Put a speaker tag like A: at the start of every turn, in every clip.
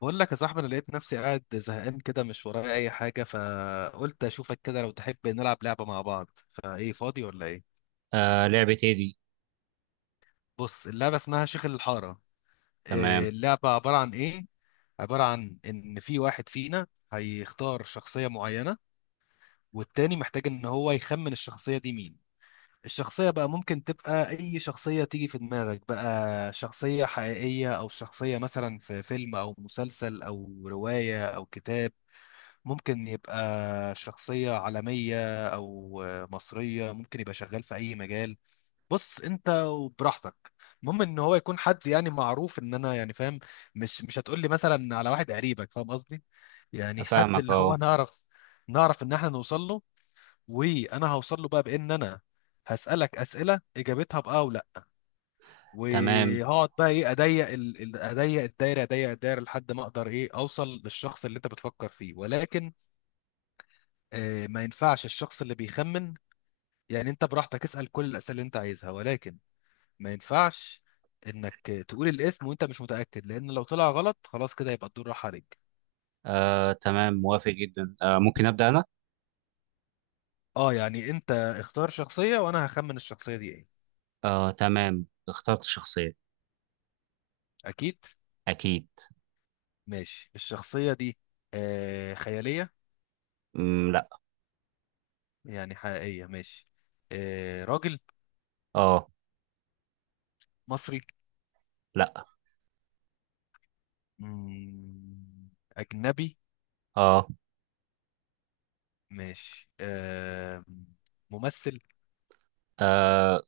A: بقول لك يا صاحبي، انا لقيت نفسي قاعد زهقان كده، مش ورايا اي حاجه، فقلت اشوفك كده. لو تحب نلعب لعبه مع بعض؟ فايه، فاضي ولا ايه؟
B: آه، لعبة ايه دي؟
A: بص، اللعبه اسمها شيخ الحاره.
B: تمام.
A: إيه، اللعبه عباره عن ايه؟ عباره عن ان في واحد فينا هيختار شخصيه معينه، والتاني محتاج ان هو يخمن الشخصيه دي مين. الشخصيه بقى ممكن تبقى اي شخصيه تيجي في دماغك بقى، شخصيه حقيقيه او شخصيه مثلا في فيلم او مسلسل او روايه او كتاب. ممكن يبقى شخصية عالمية أو مصرية، ممكن يبقى شغال في أي مجال. بص أنت وبراحتك، المهم إن هو يكون حد يعني معروف، إن أنا يعني فاهم. مش هتقول لي مثلا على واحد قريبك، فاهم قصدي؟ يعني حد
B: افهمك،
A: اللي
B: اه.
A: هو نعرف، نعرف إن إحنا نوصل له. وأنا هوصل له بقى بإن أنا هسألك أسئلة إجابتها بأه ولا،
B: تمام.
A: وهقعد بقى ايه، اضيق اضيق الدايره، اضيق الدايره لحد ما اقدر ايه اوصل للشخص اللي انت بتفكر فيه. ولكن آه، ما ينفعش الشخص اللي بيخمن، يعني انت براحتك اسأل كل الأسئلة اللي انت عايزها، ولكن ما ينفعش انك تقول الاسم وانت مش متأكد، لأن لو طلع غلط خلاص كده يبقى الدور راح عليك.
B: آه، تمام، موافق جدا. آه، ممكن ابدا انا؟
A: اه، يعني انت اختار شخصية وانا هخمن الشخصية دي ايه.
B: آه، تمام، اخترت شخصية.
A: اكيد.
B: اكيد.
A: ماشي، الشخصية دي آه خيالية؟
B: لا.
A: يعني حقيقية، ماشي. آه، راجل؟
B: اه.
A: مصري؟
B: لا.
A: مم، أجنبي؟
B: اه.
A: ماشي آه. ممثل؟
B: آه،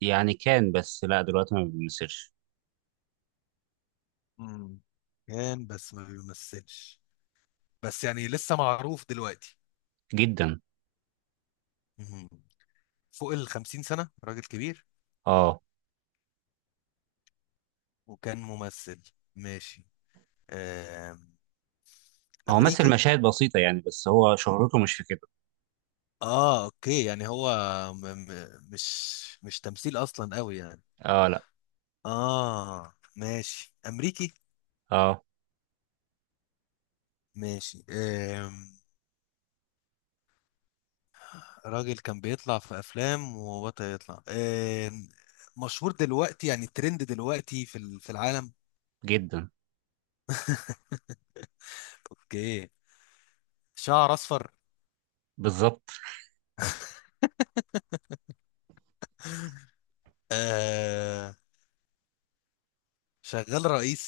B: يعني كان، بس لا دلوقتي ما بيمثلش.
A: مم، كان بس ما بيمثلش. بس يعني لسه معروف دلوقتي؟
B: جدا.
A: مهم. فوق ال 50 سنة؟ راجل كبير
B: اه.
A: وكان ممثل. ماشي آم،
B: هو مثل
A: أمريكي؟
B: مشاهد بسيطة يعني، بس هو شهرته مش في كده.
A: اه اوكي. يعني هو م م مش مش تمثيل اصلا قوي يعني.
B: اه. لا.
A: اه ماشي، أمريكي.
B: اه.
A: ماشي راجل كان بيطلع في افلام وبطل يطلع، مشهور دلوقتي، يعني ترند دلوقتي في في العالم.
B: جدا.
A: اوكي، شعر اصفر.
B: بالظبط.
A: آه، شغال رئيس.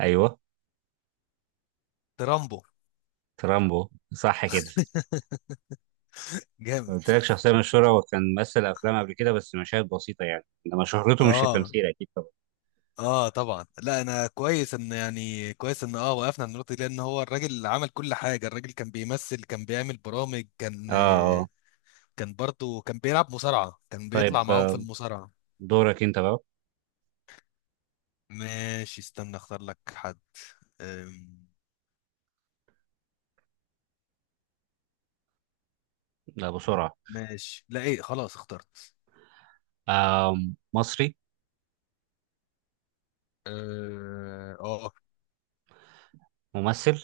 B: ايوه.
A: ترامبو؟
B: ترامبو. صح كده.
A: جامد.
B: قلت لك شخصية مشهورة وكان مثل أفلام قبل كده، بس مشاهد بسيطة يعني، إنما شهرته مش في
A: اه،
B: التمثيل أكيد طبعا.
A: اه طبعا. لا، انا كويس ان كويس ان اه وقفنا عند النقطه دي، لان هو الراجل عمل كل حاجه. الراجل كان بيمثل، كان بيعمل برامج، كان
B: آه. آه.
A: كان برضه كان بيلعب مصارعه، كان
B: طيب
A: بيطلع معاهم في
B: آه،
A: المصارعه.
B: دورك أنت بقى.
A: ماشي استنى اختار لك حد. أم،
B: لا، بسرعة.
A: ماشي، لا ايه، خلاص اخترت.
B: آه. مصري.
A: اه.
B: ممثل.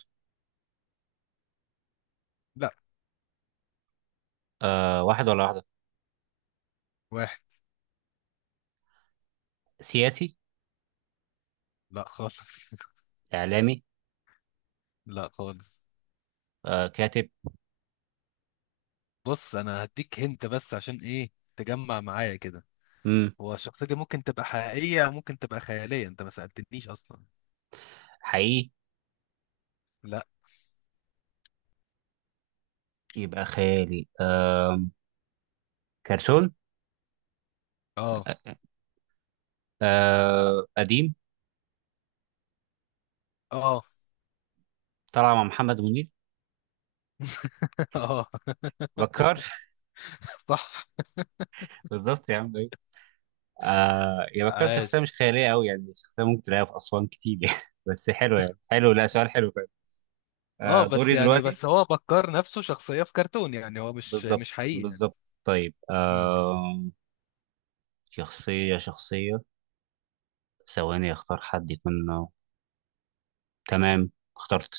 A: لا.
B: آه، واحد ولا واحدة؟
A: واحد.
B: سياسي.
A: لا خالص.
B: إعلامي.
A: لا خالص.
B: آه، كاتب.
A: بص انا هديك هنت بس عشان ايه، تجمع معايا كده.
B: مم.
A: هو الشخصية دي ممكن تبقى حقيقية ممكن تبقى خيالية، انت ما سألتنيش اصلا.
B: حقيقي.
A: لا.
B: يبقى خيالي. آه، كرتون.
A: اه.
B: آه، قديم.
A: اه.
B: طلع مع محمد منير.
A: اه.
B: بكار
A: صح.
B: بالظبط يا عم، أيوة. آه يا بكار، شخصية مش
A: عاش.
B: خيالية أوي، يعني شخصية ممكن تلاقيها في أسوان كتير يعني بس حلو يعني، حلو، لا سؤال حلو.
A: اه
B: آه،
A: بس
B: دوري
A: يعني،
B: دلوقتي.
A: بس هو بكر نفسه شخصية في كرتون، يعني هو مش
B: بالظبط،
A: مش حقيقي يعني.
B: بالظبط. طيب
A: امم.
B: آه، شخصية. ثواني اختار حد يكون آه، تمام. اخترت.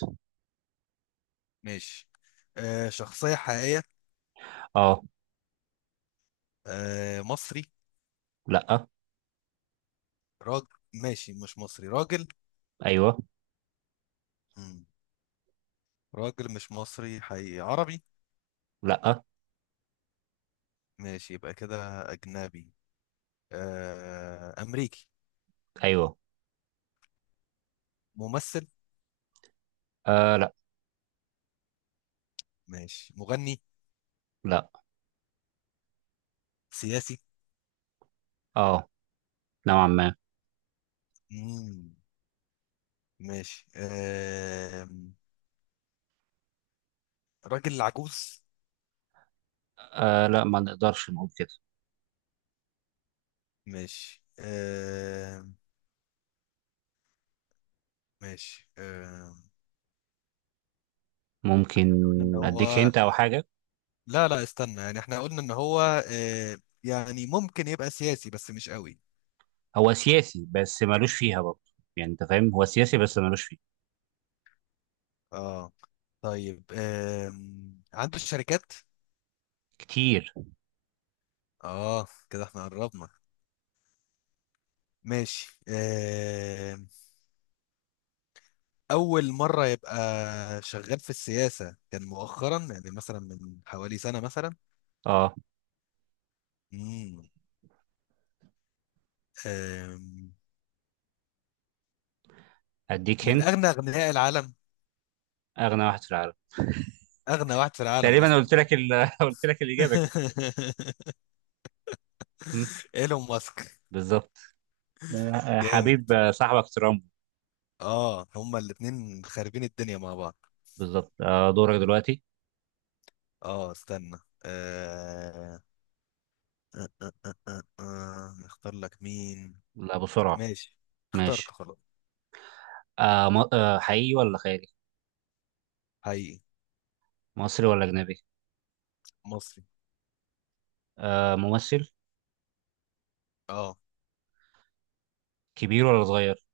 A: ماشي، آه شخصية حقيقية.
B: اه.
A: آه مصري؟
B: لا.
A: راجل؟ ماشي، مش مصري، راجل.
B: ايوه.
A: امم. راجل مش مصري حقيقي، عربي؟
B: لا.
A: ماشي، يبقى كده أجنبي. آه أمريكي؟
B: ايوه.
A: ممثل؟
B: آه، لا.
A: ماشي، مغني؟
B: لا.
A: سياسي؟
B: اه، نوعا ما.
A: مم. ماشي راجل عجوز؟
B: آه لا، ما نقدرش نقول كده.
A: ماشي ماشي
B: ممكن.
A: قلنا ان
B: اديك
A: هو،
B: هنت او حاجة.
A: لا استنى، يعني احنا قلنا ان هو آه، يعني ممكن يبقى سياسي بس مش قوي.
B: هو سياسي بس مالوش فيها برضه. يعني انت فاهم، هو سياسي بس مالوش فيه.
A: اه. طيب عنده شركات؟
B: كتير.
A: اه كده احنا قربنا. ماشي اول مرة يبقى شغال في السياسة، كان مؤخرا يعني مثلا من حوالي سنة مثلا؟
B: اه،
A: مم. آم،
B: اديك
A: من
B: هنت.
A: اغنى اغنياء العالم؟
B: اغنى واحد في العالم.
A: اغنى واحد في العالم
B: تقريبا
A: اصلا.
B: قلت لك قلت لك الاجابة كده. مم،
A: ايلون ماسك؟
B: بالظبط. آه،
A: جامد.
B: حبيب آه، صاحبك ترامب.
A: اه هما الاتنين خاربين الدنيا مع بعض.
B: بالظبط. آه، دورك دلوقتي.
A: اه استنى. آه... آه... نختار لك مين.
B: لا، بسرعة.
A: ماشي، اخترت
B: ماشي.
A: خلاص.
B: آه، حقيقي ولا خيالي؟
A: حقيقي.
B: مصري ولا أجنبي؟
A: مصري.
B: آه، ممثل؟
A: اه.
B: كبير ولا صغير؟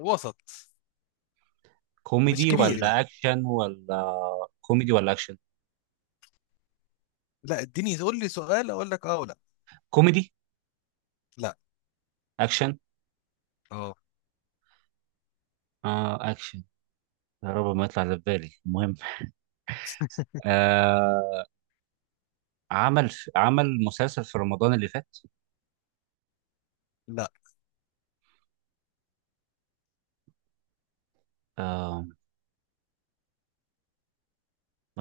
A: وسط، مش
B: كوميدي
A: كبير
B: ولا
A: يعني.
B: أكشن ولا؟ كوميدي ولا أكشن؟
A: لا اديني قول لي سؤال اقول لك اه ولا
B: كوميدي.
A: لا.
B: أكشن.
A: اه.
B: آه، أكشن. يا رب ما يطلع اللي في بالي، المهم، آه، عمل، عمل مسلسل في رمضان اللي فات؟
A: لا.
B: آه،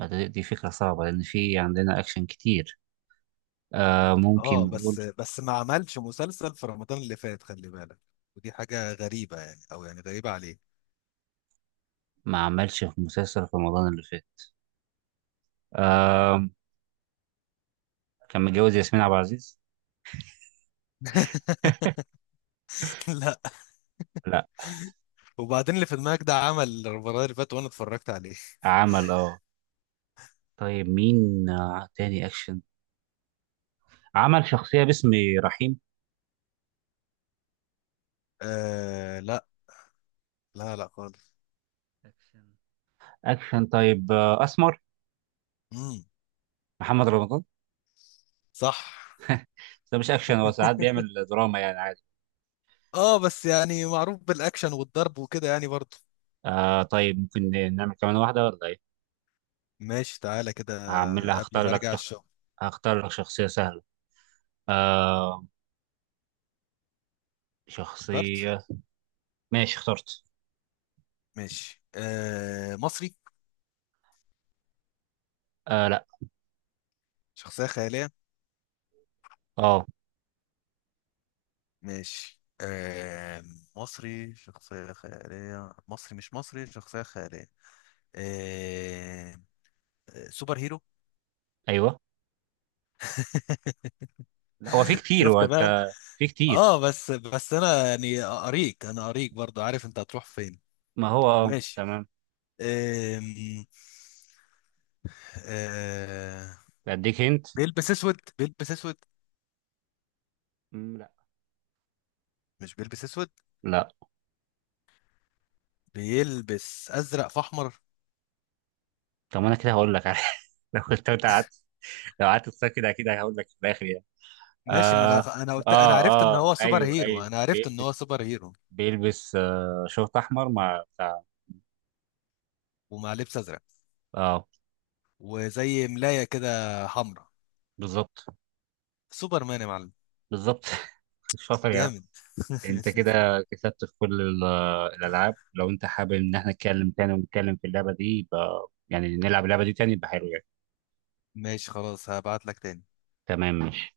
B: دي فكرة صعبة لأن في عندنا أكشن كتير. آه، ممكن
A: اه بس،
B: نقول.
A: بس ما عملش مسلسل في رمضان اللي فات، خلي بالك. ودي حاجة غريبة يعني، او يعني غريبة عليه.
B: ما عملش في مسلسل في رمضان اللي فات. آه. كان متجوز ياسمين عبد العزيز.
A: لا.
B: لا.
A: وبعدين اللي في دماغك ده عمل المره اللي فاتت وانا اتفرجت عليه.
B: عمل، اه. طيب مين آه تاني اكشن؟ عمل شخصية باسم رحيم.
A: آه لا. لا خالص.
B: اكشن. اكشن. طيب آه، اسمر.
A: امم.
B: محمد رمضان.
A: صح.
B: بس ده مش اكشن، هو ساعات بيعمل دراما يعني عادي.
A: اه بس يعني معروف بالاكشن والضرب وكده يعني برضه.
B: آه، طيب ممكن نعمل كمان واحدة ولا ايه؟
A: ماشي، تعالى كده،
B: هعمل،
A: قبل
B: هختار
A: ما
B: لك
A: ارجع
B: شخص.
A: الشغل.
B: هختار لك شخصية سهلة. آه،
A: اخترت.
B: شخصية. ماشي، اخترت.
A: ماشي آه، مصري؟
B: آه، لا.
A: شخصية خيالية؟
B: اه.
A: ماشي آه، مصري؟ شخصية خيالية؟ مصري؟ مش مصري؟ شخصية خيالية؟ آه. آه، سوبر هيرو؟
B: ايوه. لا، هو في كتير،
A: شفت بقى.
B: وانت، في كتير.
A: اه بس، بس انا يعني اريك، انا اريك برضو عارف انت هتروح فين.
B: ما هو آه،
A: ماشي.
B: تمام.
A: أم... أه...
B: اديك هنت.
A: بيلبس اسود؟ بيلبس اسود؟
B: لا.
A: مش بيلبس اسود؟
B: لا.
A: بيلبس ازرق في احمر؟
B: طب ما انا كده هقول لك لو كنت أنت قعدت، لو قعدت تفكر كده اكيد هقول لك في الاخر يعني.
A: ماشي، ما
B: اه.
A: انا انا قلت انا عرفت ان
B: اه. اه،
A: هو سوبر
B: ايوه،
A: هيرو،
B: ايوه،
A: انا عرفت ان
B: بيلبس،
A: هو سوبر هيرو.
B: بيلبس آه شورت احمر مع بتاع.
A: ومع لبس ازرق،
B: اه.
A: وزي ملاية كده حمراء.
B: بالظبط.
A: سوبر مان يا معلم.
B: بالظبط شاطر يعني.
A: جامد.
B: انت كده كسبت في كل الالعاب. لو انت حابب ان احنا نتكلم تاني ونتكلم في اللعبه دي، يبقى يعني نلعب اللعبه دي تاني، يبقى حلو يعني.
A: ماشي خلاص، هبعت لك تاني.
B: تمام، ماشي.